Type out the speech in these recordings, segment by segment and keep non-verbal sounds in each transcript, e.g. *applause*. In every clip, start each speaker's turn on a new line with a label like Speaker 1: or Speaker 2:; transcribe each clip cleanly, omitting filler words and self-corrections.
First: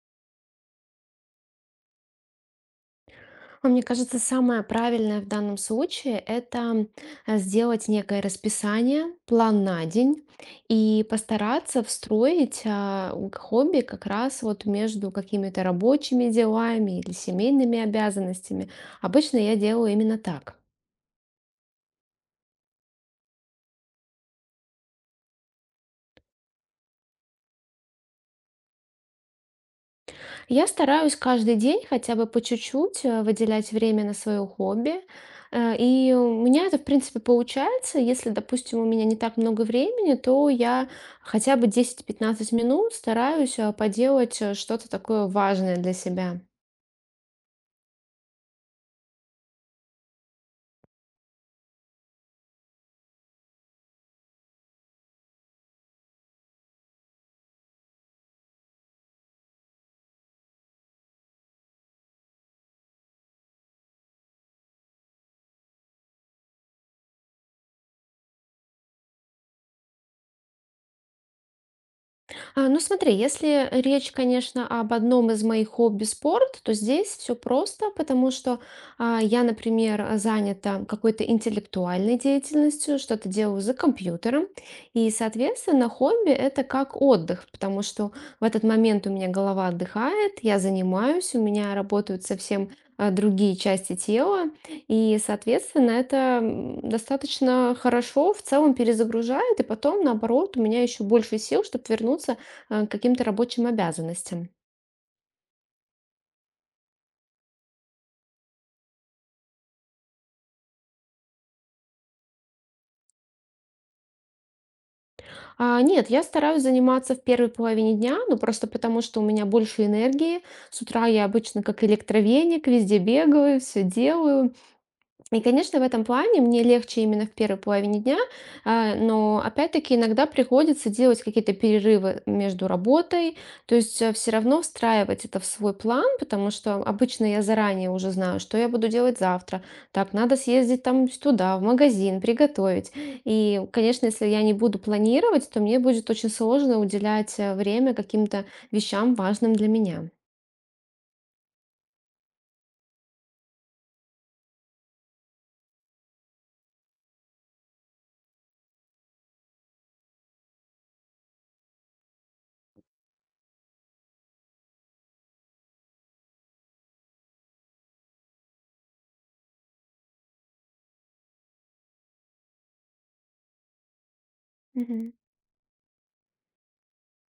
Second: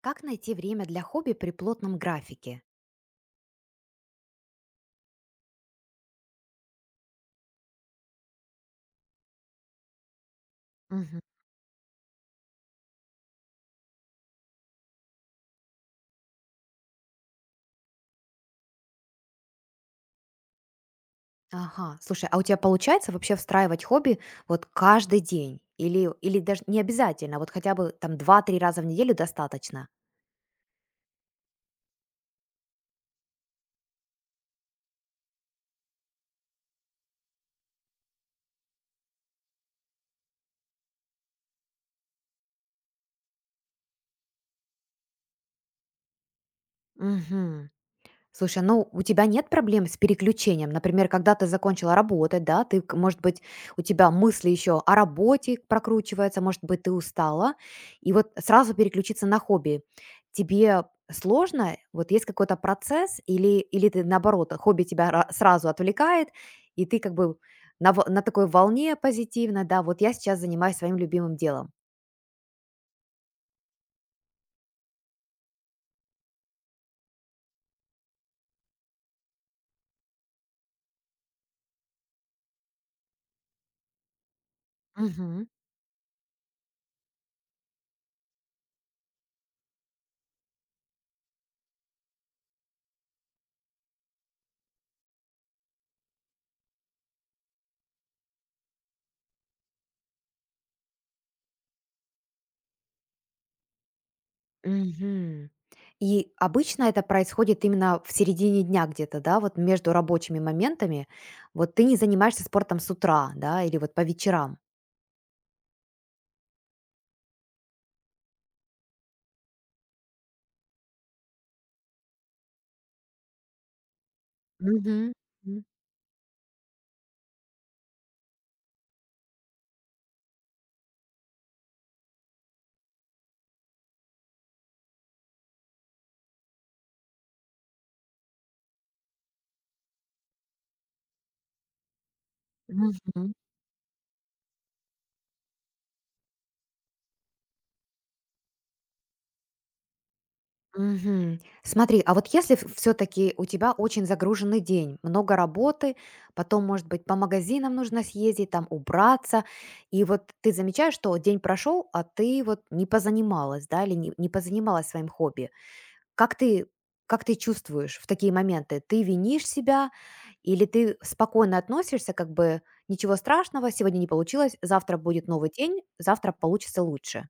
Speaker 1: Как найти время для хобби при плотном графике?
Speaker 2: Мне кажется, самое правильное в данном случае — это сделать некое расписание, план на день и
Speaker 1: Мгм.
Speaker 2: постараться встроить хобби как раз вот между какими-то рабочими делами или семейными обязанностями. Обычно я делаю именно так.
Speaker 1: Ага, слушай, а у тебя получается вообще встраивать хобби вот каждый день? Или даже не обязательно, вот хотя бы там два-три раза в неделю достаточно?
Speaker 2: Я стараюсь каждый день хотя бы по чуть-чуть выделять время на свое хобби. И у меня это, в принципе, получается. Если, допустим, у меня не так много времени, то я хотя бы 10-15 минут стараюсь поделать что-то такое важное для себя.
Speaker 1: Мгм. Слушай, ну у тебя нет проблем с переключением? Например, когда ты закончила работать, да, ты, может быть, у тебя мысли еще о работе прокручиваются, может быть, ты устала, и вот сразу переключиться на хобби. Тебе сложно? Вот есть какой-то процесс или ты, наоборот, хобби тебя сразу отвлекает, и ты как бы на такой волне позитивно, да, вот я сейчас занимаюсь своим любимым делом.
Speaker 2: Ну смотри, если речь, конечно, об одном из моих хобби спорт, то здесь все просто, потому что я, например, занята какой-то интеллектуальной деятельностью, что-то делаю за компьютером, и, соответственно, хобби это как отдых, потому что в этот момент у меня голова отдыхает, я занимаюсь, у меня работают совсем другие части тела, и, соответственно, это достаточно хорошо в целом перезагружает, и потом, наоборот, у меня еще больше сил, чтобы вернуться каким-то рабочим обязанностям.
Speaker 1: Мгм. И обычно это происходит именно в середине дня где-то, да, вот между рабочими моментами. Вот ты не занимаешься спортом с утра, да, или вот по вечерам.
Speaker 2: А, нет, я стараюсь заниматься в первой половине дня, ну просто потому, что у меня больше энергии. С утра я обычно как электровеник, везде бегаю, все делаю.
Speaker 1: Мгм.
Speaker 2: И,
Speaker 1: М.
Speaker 2: конечно, в этом плане мне легче именно в первой половине дня, но опять-таки иногда приходится делать какие-то перерывы между работой, то есть все равно встраивать это в свой план, потому что обычно я заранее уже знаю, что я буду делать завтра. Так, надо съездить там туда, в магазин, приготовить.
Speaker 1: Мгм.
Speaker 2: И, конечно, если я не буду планировать, то мне будет очень сложно уделять время каким-то вещам важным для меня.
Speaker 1: Мгм. Смотри, а вот если все-таки у тебя очень загруженный день, много работы, потом, может быть, по магазинам нужно съездить, там убраться, и вот ты замечаешь, что день прошел, а ты вот не позанималась, да, или не позанималась своим хобби. Как ты как ты чувствуешь в такие моменты? Ты винишь себя или ты спокойно относишься, как бы ничего страшного, сегодня не получилось, завтра
Speaker 2: Мгм.
Speaker 1: будет новый день, завтра получится лучше?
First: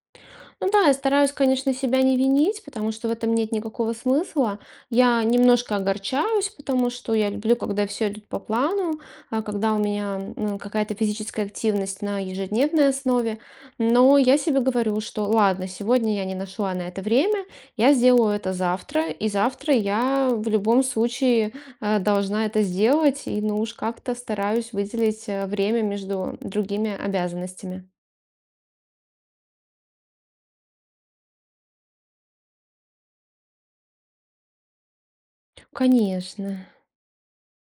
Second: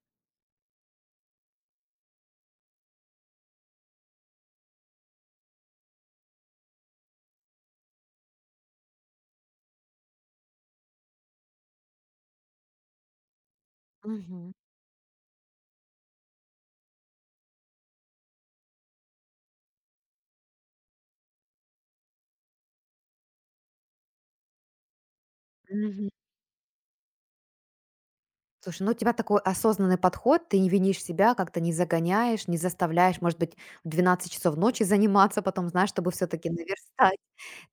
Speaker 2: Ну да, я стараюсь, конечно, себя не винить, потому что в этом нет никакого смысла. Я немножко огорчаюсь, потому что я люблю, когда все идет по плану, а когда у меня какая-то физическая активность на ежедневной основе. Но я
Speaker 1: Мгм.
Speaker 2: себе говорю, что ладно, сегодня я не нашла на это время, я сделаю это завтра, и завтра я в любом случае должна это сделать, и ну уж как-то стараюсь выделить время
Speaker 1: Мгм.
Speaker 2: между другими обязанностями.
Speaker 1: Слушай, ну у тебя такой осознанный подход, ты не винишь себя, как-то не загоняешь, не заставляешь, может быть, в 12 часов ночи заниматься потом, знаешь, чтобы все-таки
Speaker 2: Конечно.
Speaker 1: наверстать.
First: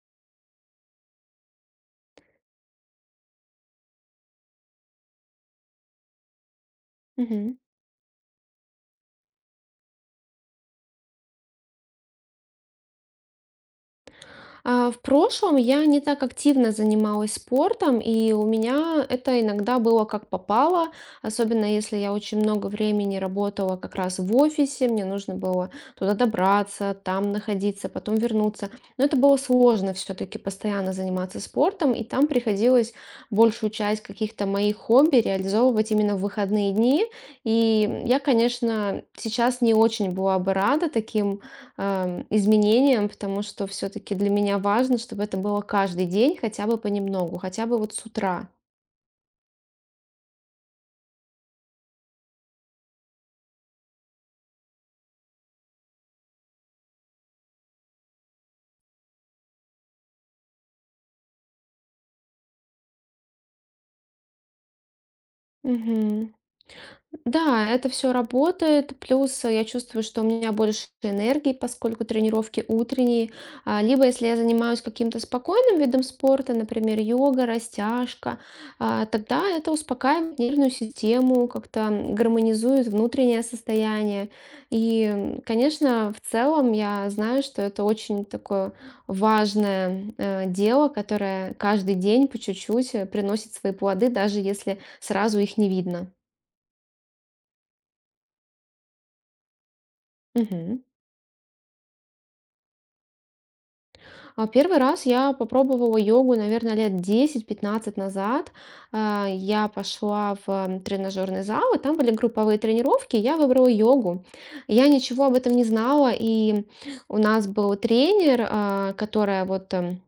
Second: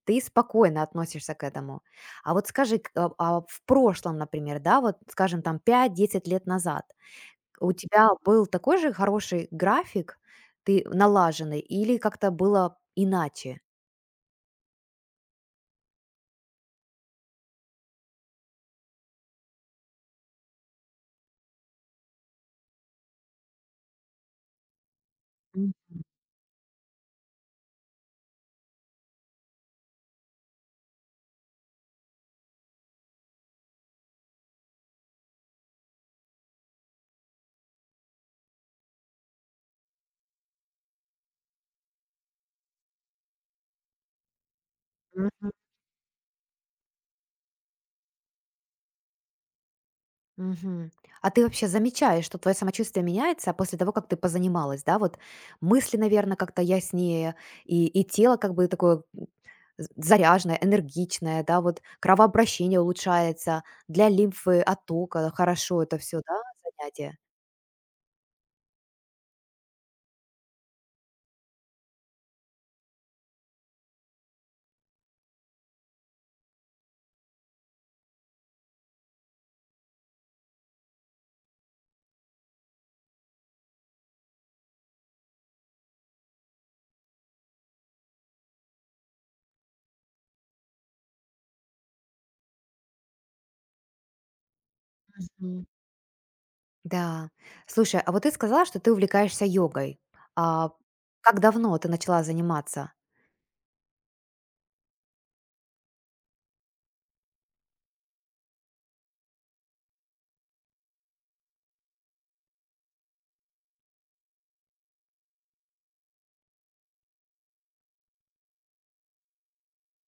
Speaker 1: Ты спокойно относишься к этому. А вот скажи, а в прошлом, например, да, вот скажем там 5-10 лет назад,
Speaker 2: Мгм.
Speaker 1: у тебя был такой же хороший график, ты налаженный, или как-то было иначе?
Speaker 2: В прошлом я не так активно занималась спортом, и у меня это иногда было как попало, особенно если я очень много времени работала как раз в офисе, мне нужно было
Speaker 1: М,
Speaker 2: туда добраться, там находиться, потом вернуться. Но это было сложно все-таки постоянно заниматься спортом, и там приходилось большую часть каких-то моих хобби реализовывать именно в выходные дни. И я, конечно, сейчас не очень была бы рада таким изменениям, потому что все-таки для меня важно, чтобы это
Speaker 1: мгм.
Speaker 2: было каждый день хотя бы понемногу, хотя бы вот с утра.
Speaker 1: Мгм. А ты вообще замечаешь, что твое самочувствие меняется после того, как ты позанималась, да? Вот мысли, наверное, как-то яснее, и тело как бы такое заряженное, энергичное, да, вот кровообращение улучшается, для лимфы оттока хорошо это все,
Speaker 2: Мгм.
Speaker 1: да, занятие?
Speaker 2: Да, это все работает. Плюс я чувствую, что у меня больше энергии, поскольку тренировки утренние. Либо если я занимаюсь каким-то спокойным видом спорта, например, йога, растяжка, тогда это успокаивает нервную систему, как-то гармонизует внутреннее состояние. И, конечно, в целом я знаю, что это очень такое важное дело, которое каждый день по чуть-чуть приносит свои плоды, даже если сразу их не видно.
Speaker 1: Да. Слушай, а вот ты сказала, что ты увлекаешься йогой. А
Speaker 2: Мгм.
Speaker 1: как давно ты начала заниматься?
Speaker 2: Первый раз я попробовала йогу, наверное, лет 10-15 назад. Я пошла в тренажерный зал, и там были групповые тренировки, я выбрала йогу. Я ничего об этом не знала, и у нас был тренер, которая вот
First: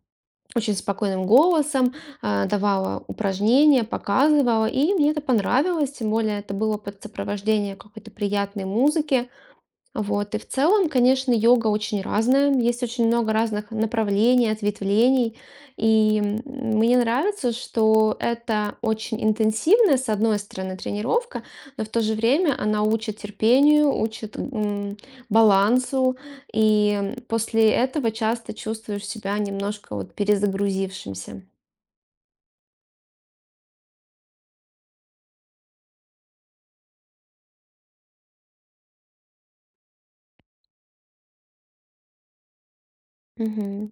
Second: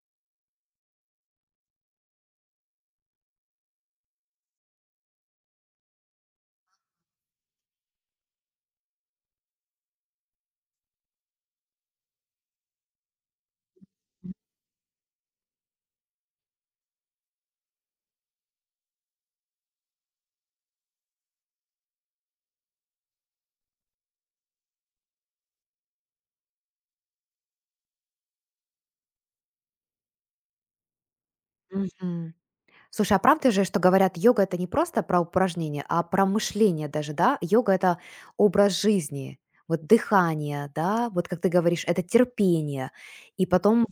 Speaker 2: очень спокойным голосом давала упражнения, показывала, и мне это понравилось, тем более это было под сопровождение какой-то приятной музыки. Вот. И в целом, конечно, йога очень разная. Есть очень много разных направлений, ответвлений. И мне нравится, что это очень интенсивная, с одной стороны, тренировка, но в то же время она учит терпению, учит балансу. И после этого часто чувствуешь себя немножко вот перезагрузившимся.
Speaker 1: Мгм. Слушай, а правда же, что говорят, йога это не просто про упражнение, а про мышление даже, да? Йога это образ жизни, вот дыхание, да, вот как ты говоришь, это терпение. И потом
Speaker 2: Мгм.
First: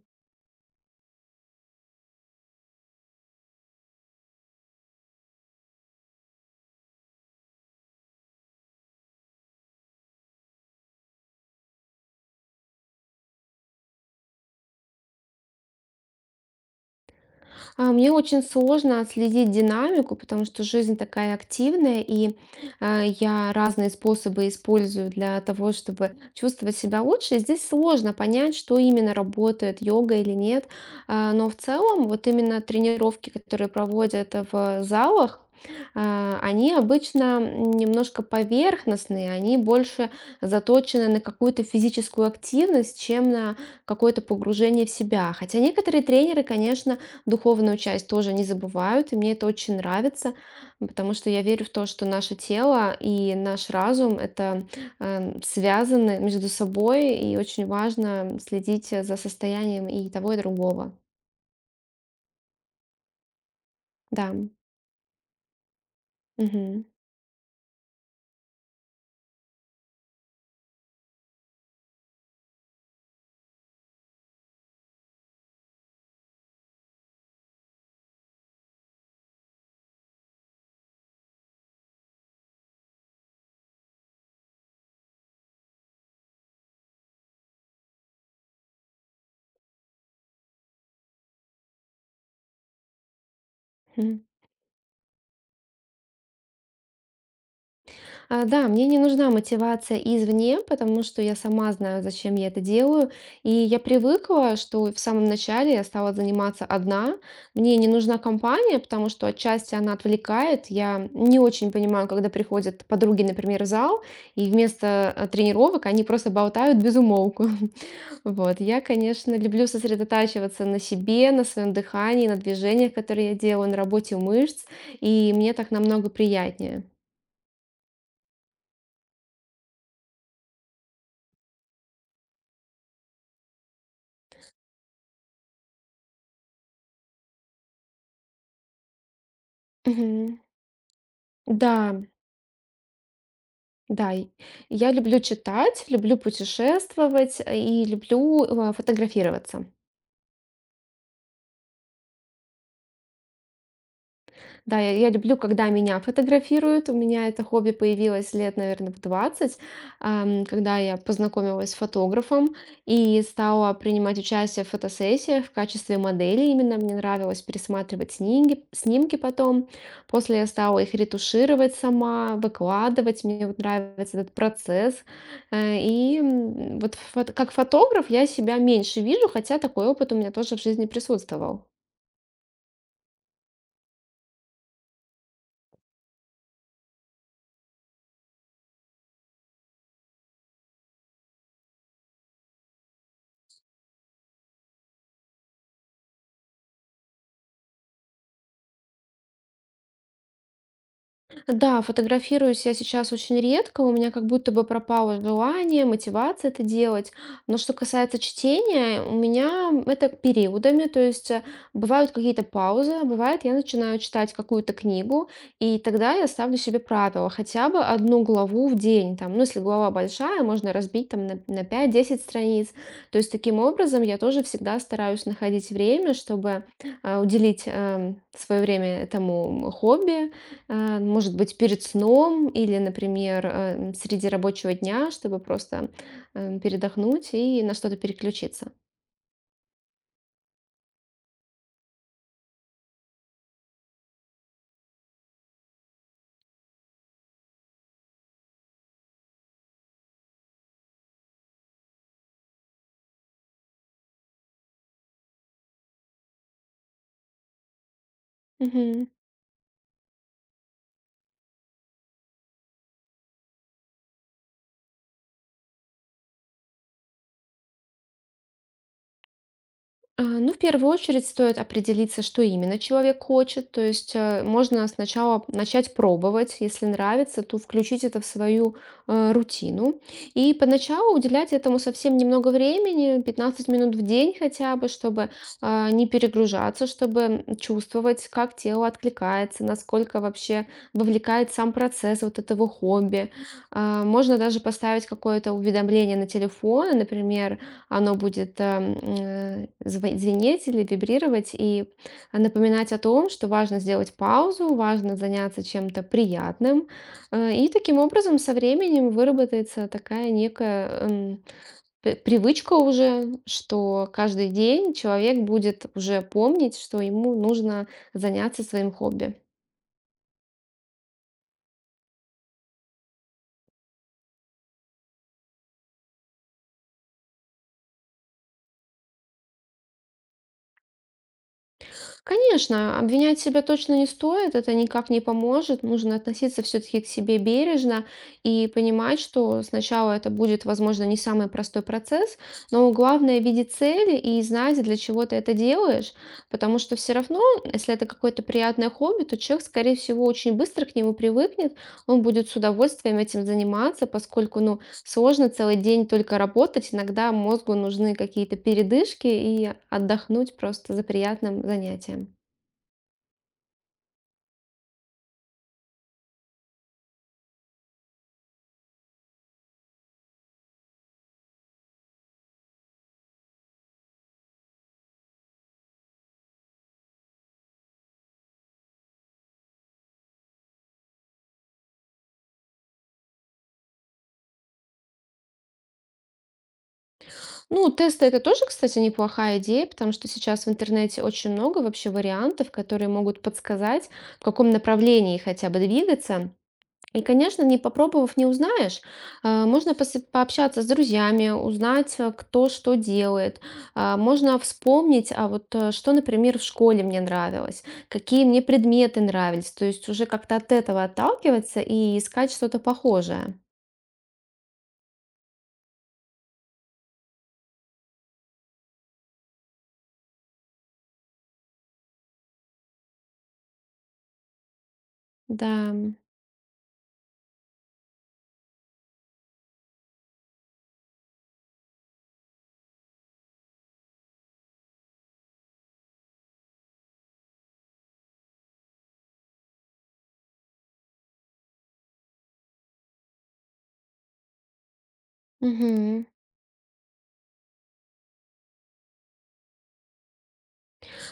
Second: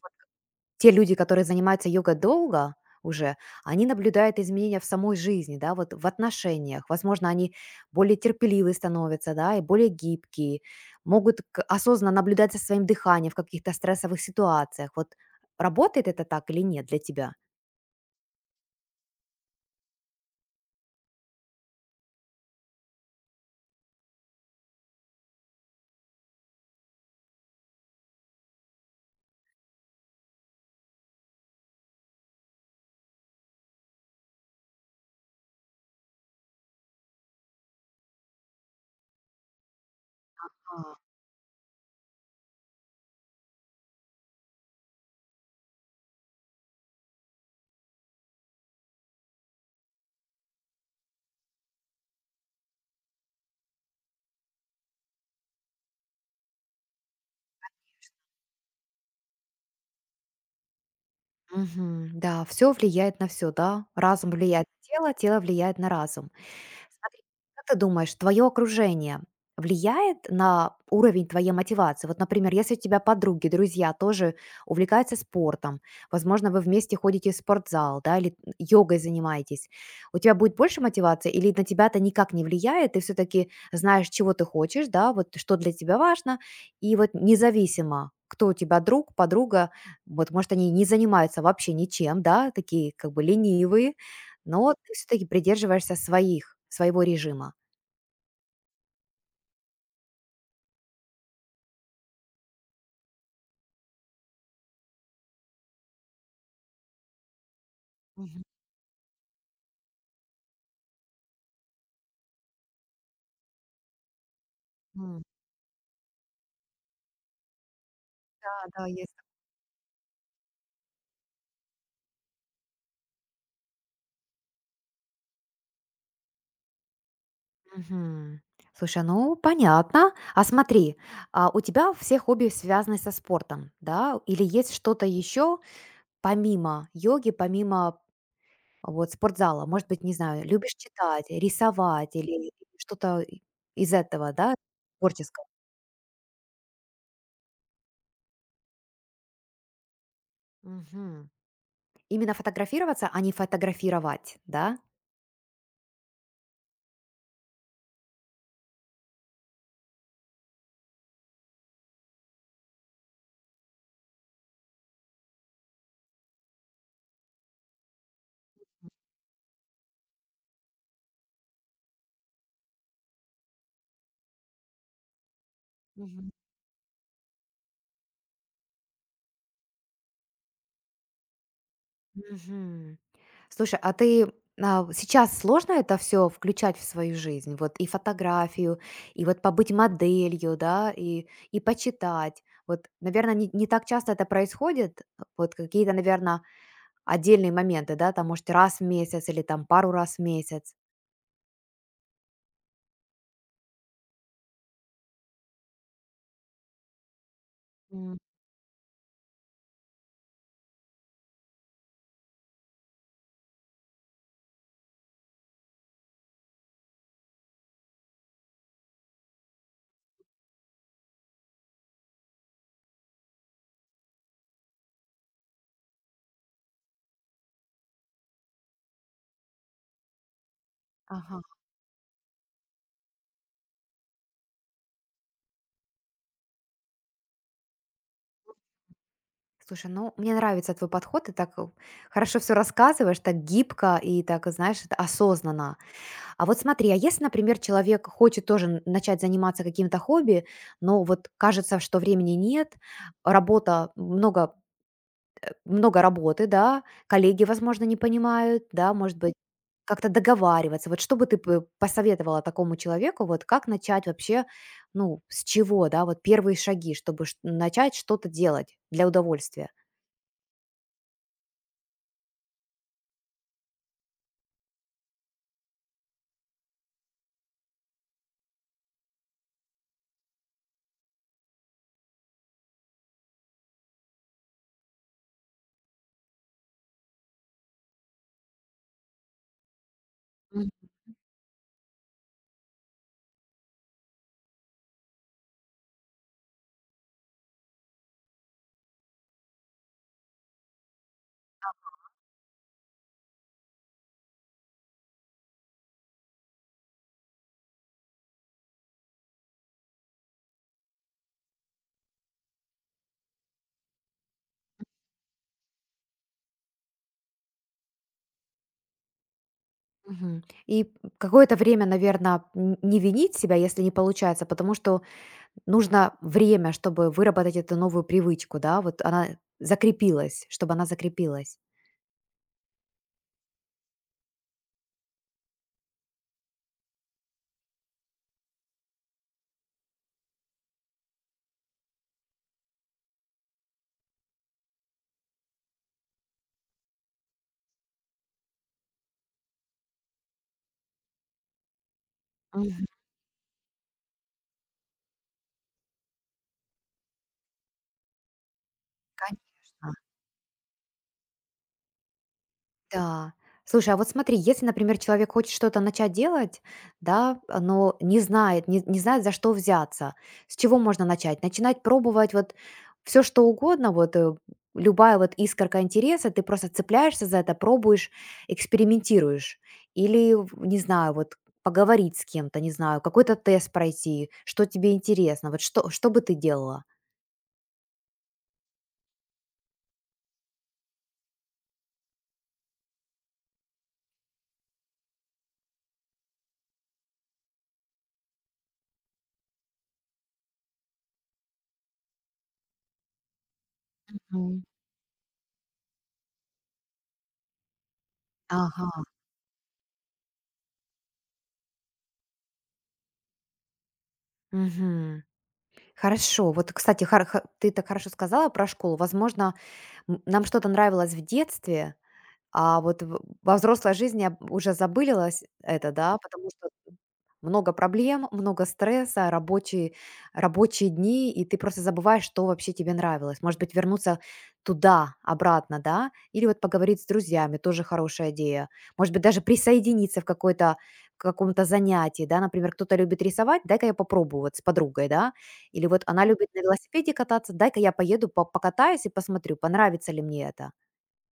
Speaker 1: те люди, которые занимаются йогой долго уже, они наблюдают изменения в самой жизни, да, вот в отношениях. Возможно, они более терпеливые становятся, да, и более гибкие, могут осознанно наблюдать за своим дыханием в каких-то стрессовых ситуациях. Вот работает это так или нет для тебя?
Speaker 2: Мне очень сложно отследить динамику, потому что жизнь такая активная, и, я разные способы использую для того, чтобы чувствовать себя лучше. И здесь сложно понять, что именно работает, йога или нет. Но в целом вот именно тренировки, которые проводят в залах, они обычно немножко поверхностные, они больше
Speaker 1: А,
Speaker 2: заточены на какую-то физическую активность, чем на какое-то погружение в себя. Хотя некоторые тренеры, конечно, духовную часть тоже не забывают, и мне это очень нравится, потому что я верю в то, что наше тело и наш разум это связаны между собой, и очень важно следить за состоянием и того, и другого.
Speaker 1: Мгм. Да, все влияет на все, да. Разум
Speaker 2: Да.
Speaker 1: влияет на тело, тело влияет на разум.
Speaker 2: Мгм.
Speaker 1: Смотри, как ты думаешь, твое окружение влияет на уровень твоей мотивации? Вот, например, если у тебя подруги, друзья тоже увлекаются спортом, возможно, вы вместе ходите в спортзал, да, или йогой занимаетесь, у тебя будет больше мотивации, или на тебя это никак не влияет, ты все-таки знаешь, чего ты хочешь, да, вот что для тебя важно, и вот независимо, кто у тебя друг, подруга, вот, может, они не занимаются вообще ничем, да, такие как бы ленивые,
Speaker 2: Мгм.
Speaker 1: но вот ты все таки придерживаешься своих своего режима.
Speaker 2: Да, мне не нужна мотивация извне, потому что я сама знаю, зачем я это делаю. И я привыкла, что в самом начале я стала заниматься одна. Мне не нужна
Speaker 1: Мгм,
Speaker 2: компания, потому что отчасти она отвлекает. Я не очень понимаю, когда приходят подруги, например, в зал, и вместо
Speaker 1: м.
Speaker 2: тренировок они просто болтают без умолку. *laughs*
Speaker 1: Да,
Speaker 2: Вот. Я,
Speaker 1: да, есть.
Speaker 2: конечно, люблю сосредотачиваться на себе, на своем дыхании, на движениях, которые я делаю, на работе мышц, и мне так намного приятнее.
Speaker 1: Мгм. Слушай, ну понятно. А смотри, а у тебя все хобби связаны со спортом, да? Или есть что-то еще помимо йоги, помимо вот спортзала? Может быть, не
Speaker 2: Мгм.
Speaker 1: знаю, любишь читать,
Speaker 2: Да.
Speaker 1: рисовать или что-то и из
Speaker 2: Да, и
Speaker 1: этого, да,
Speaker 2: я люблю
Speaker 1: творческого?
Speaker 2: читать, люблю путешествовать, и люблю, фотографироваться.
Speaker 1: Мгм. Именно фотографироваться, а не фотографировать, да?
Speaker 2: Да, я люблю, когда меня фотографируют. У меня это хобби появилось лет, наверное, в 20, когда я познакомилась с фотографом и стала принимать участие в фотосессиях в качестве модели. Именно мне нравилось пересматривать снимки, снимки потом. После я стала их ретушировать сама, выкладывать. Мне вот нравится этот процесс. Как фотограф я себя меньше вижу, хотя такой опыт у меня тоже в жизни присутствовал.
Speaker 1: Мгм. Слушай, а ты сейчас сложно это все включать в свою жизнь? Вот и фотографию, и вот побыть моделью, да, и почитать. Вот, наверное, не так часто это происходит. Вот какие-то, наверное, отдельные моменты, да, там, может, раз в месяц или там пару раз в месяц.
Speaker 2: Да, фотографируюсь я сейчас очень редко, у меня как будто бы пропало желание, мотивация это делать. Но что
Speaker 1: М,
Speaker 2: касается чтения, у меня это периодами, то есть бывают какие-то паузы, а бывает я начинаю читать какую-то книгу, и тогда я ставлю себе правило, хотя бы одну главу в день, там, ну, если глава большая, можно разбить там на 5-10 страниц. То есть таким образом я тоже всегда стараюсь находить время, чтобы уделить свое время этому хобби. Может
Speaker 1: Ага.
Speaker 2: быть, перед сном или, например, среди рабочего дня, чтобы просто, передохнуть и на что-то переключиться.
Speaker 1: Слушай, ну, мне нравится твой подход, ты так хорошо все рассказываешь, так гибко и так, знаешь, это осознанно. А вот смотри, а если, например, человек хочет тоже начать заниматься каким-то хобби, но вот кажется, что времени нет, работа, много, много работы, да, коллеги, возможно, не понимают, да, может быть, как-то договариваться. Вот что бы ты посоветовала такому человеку, вот как начать вообще, ну, с чего, да, вот первые шаги, чтобы начать что-то делать для удовольствия?
Speaker 2: Ну, в первую очередь стоит определиться, что именно человек хочет. То есть можно сначала начать пробовать. Если нравится, то включить это в свою рутину. И поначалу уделять этому совсем немного времени, 15 минут в день хотя бы, чтобы не перегружаться, чтобы чувствовать, как тело откликается, насколько вообще
Speaker 1: М,
Speaker 2: вовлекает сам процесс вот этого хобби. Можно даже поставить какое-то уведомление на телефон, например, оно будет звенеть или вибрировать и напоминать о том, что важно сделать паузу, важно заняться чем-то приятным. И таким образом со временем выработается такая некая привычка уже, что каждый день человек будет уже помнить, что ему нужно заняться своим хобби.
Speaker 1: мгм. И какое-то время, наверное, не винить себя, если не получается, потому что нужно время, чтобы выработать эту новую привычку, да, вот она закрепилась, чтобы она закрепилась.
Speaker 2: Конечно, обвинять себя точно не стоит, это никак не поможет. Нужно относиться все-таки к себе бережно и понимать, что сначала это будет, возможно, не самый простой процесс, но главное видеть цели и знать, для чего ты это делаешь, потому что все равно, если это какое-то приятное хобби, то человек, скорее всего, очень быстро к нему привыкнет, он будет с
Speaker 1: Мгм.
Speaker 2: удовольствием этим заниматься, поскольку, ну, сложно целый день только работать, иногда мозгу нужны какие-то передышки и
Speaker 1: Конечно.
Speaker 2: отдохнуть просто за приятным занятием.
Speaker 1: Да. Слушай, а вот смотри, если, например, человек хочет что-то начать делать, да, но не знает, не знает, за что взяться, с чего можно начать? Начинать пробовать вот все что угодно, вот любая вот искорка интереса, ты просто цепляешься за это, пробуешь, экспериментируешь. Или, не знаю, вот поговорить с кем-то, не знаю, какой-то тест пройти, что тебе интересно, вот что бы ты делала?
Speaker 2: Ну, тесты это тоже, кстати, неплохая идея, потому что сейчас в интернете очень много вообще вариантов, которые могут подсказать, в каком направлении хотя бы двигаться. И, конечно, не попробовав, не узнаешь. Можно пообщаться с друзьями, узнать, кто что делает. Можно
Speaker 1: Мгм.
Speaker 2: вспомнить, а вот что, например, в школе мне нравилось, какие мне
Speaker 1: Ага.
Speaker 2: предметы нравились. То есть уже как-то от этого отталкиваться и искать что-то похожее.
Speaker 1: Мгм. Хорошо. Вот, кстати, ты так хорошо сказала про школу. Возможно, нам что-то нравилось в детстве, а вот во взрослой жизни уже забылилось
Speaker 2: Да.
Speaker 1: это, да, потому что много проблем, много стресса, рабочие дни, и ты просто забываешь, что вообще тебе нравилось. Может быть, вернуться туда, обратно, да? Или вот поговорить с друзьями, тоже хорошая идея. Может быть, даже присоединиться в какой-то к какому-то занятии, да, например, кто-то любит рисовать, дай-ка я попробую вот с подругой, да, или вот она
Speaker 2: Мгм.
Speaker 1: любит на велосипеде кататься, дай-ка я поеду, покатаюсь и посмотрю, понравится ли мне это.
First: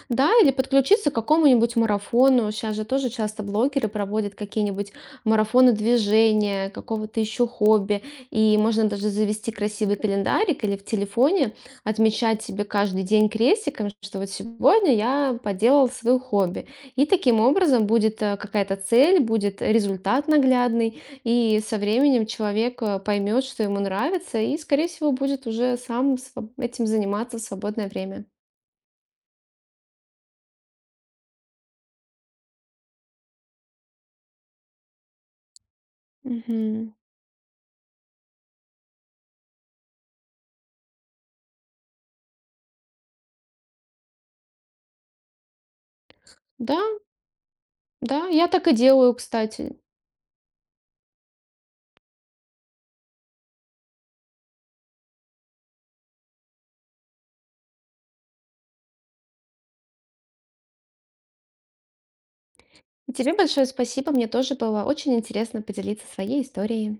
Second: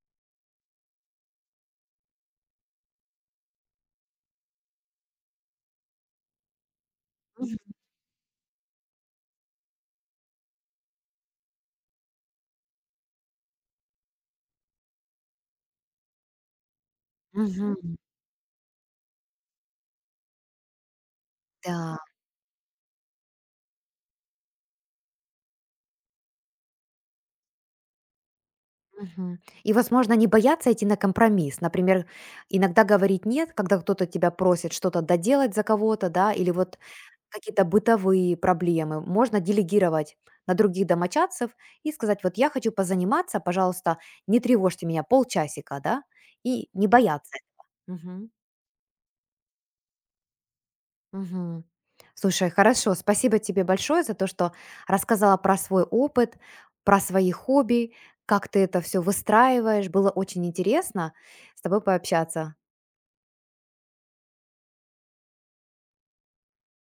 Speaker 2: Да, или подключиться к какому-нибудь марафону. Сейчас же тоже часто блогеры проводят какие-нибудь марафоны движения, какого-то еще хобби. И можно даже завести красивый календарик или в телефоне отмечать себе каждый день крестиком, что вот сегодня я поделал свое хобби. И таким
Speaker 1: Мгм.
Speaker 2: образом будет какая-то цель, будет результат наглядный, и со
Speaker 1: Да.
Speaker 2: временем человек поймет, что ему нравится, и, скорее всего, будет уже сам этим заниматься в свободное время.
Speaker 1: Мгм. И, возможно, не бояться идти на компромисс. Например, иногда говорить нет, когда кто-то тебя просит что-то доделать за кого-то, да, или вот
Speaker 2: Мгм.
Speaker 1: какие-то бытовые проблемы. Можно делегировать на других домочадцев и сказать, вот я хочу позаниматься, пожалуйста, не тревожьте меня полчасика, да, и
Speaker 2: Да.
Speaker 1: не бояться этого.
Speaker 2: Да, я так и делаю, кстати.
Speaker 1: Мгм. Слушай, хорошо. Спасибо тебе большое за то, что рассказала про свой опыт, про свои хобби, как ты это все выстраиваешь. Было очень интересно с тобой пообщаться.
Speaker 2: Тебе большое спасибо, мне тоже было очень интересно поделиться своей историей.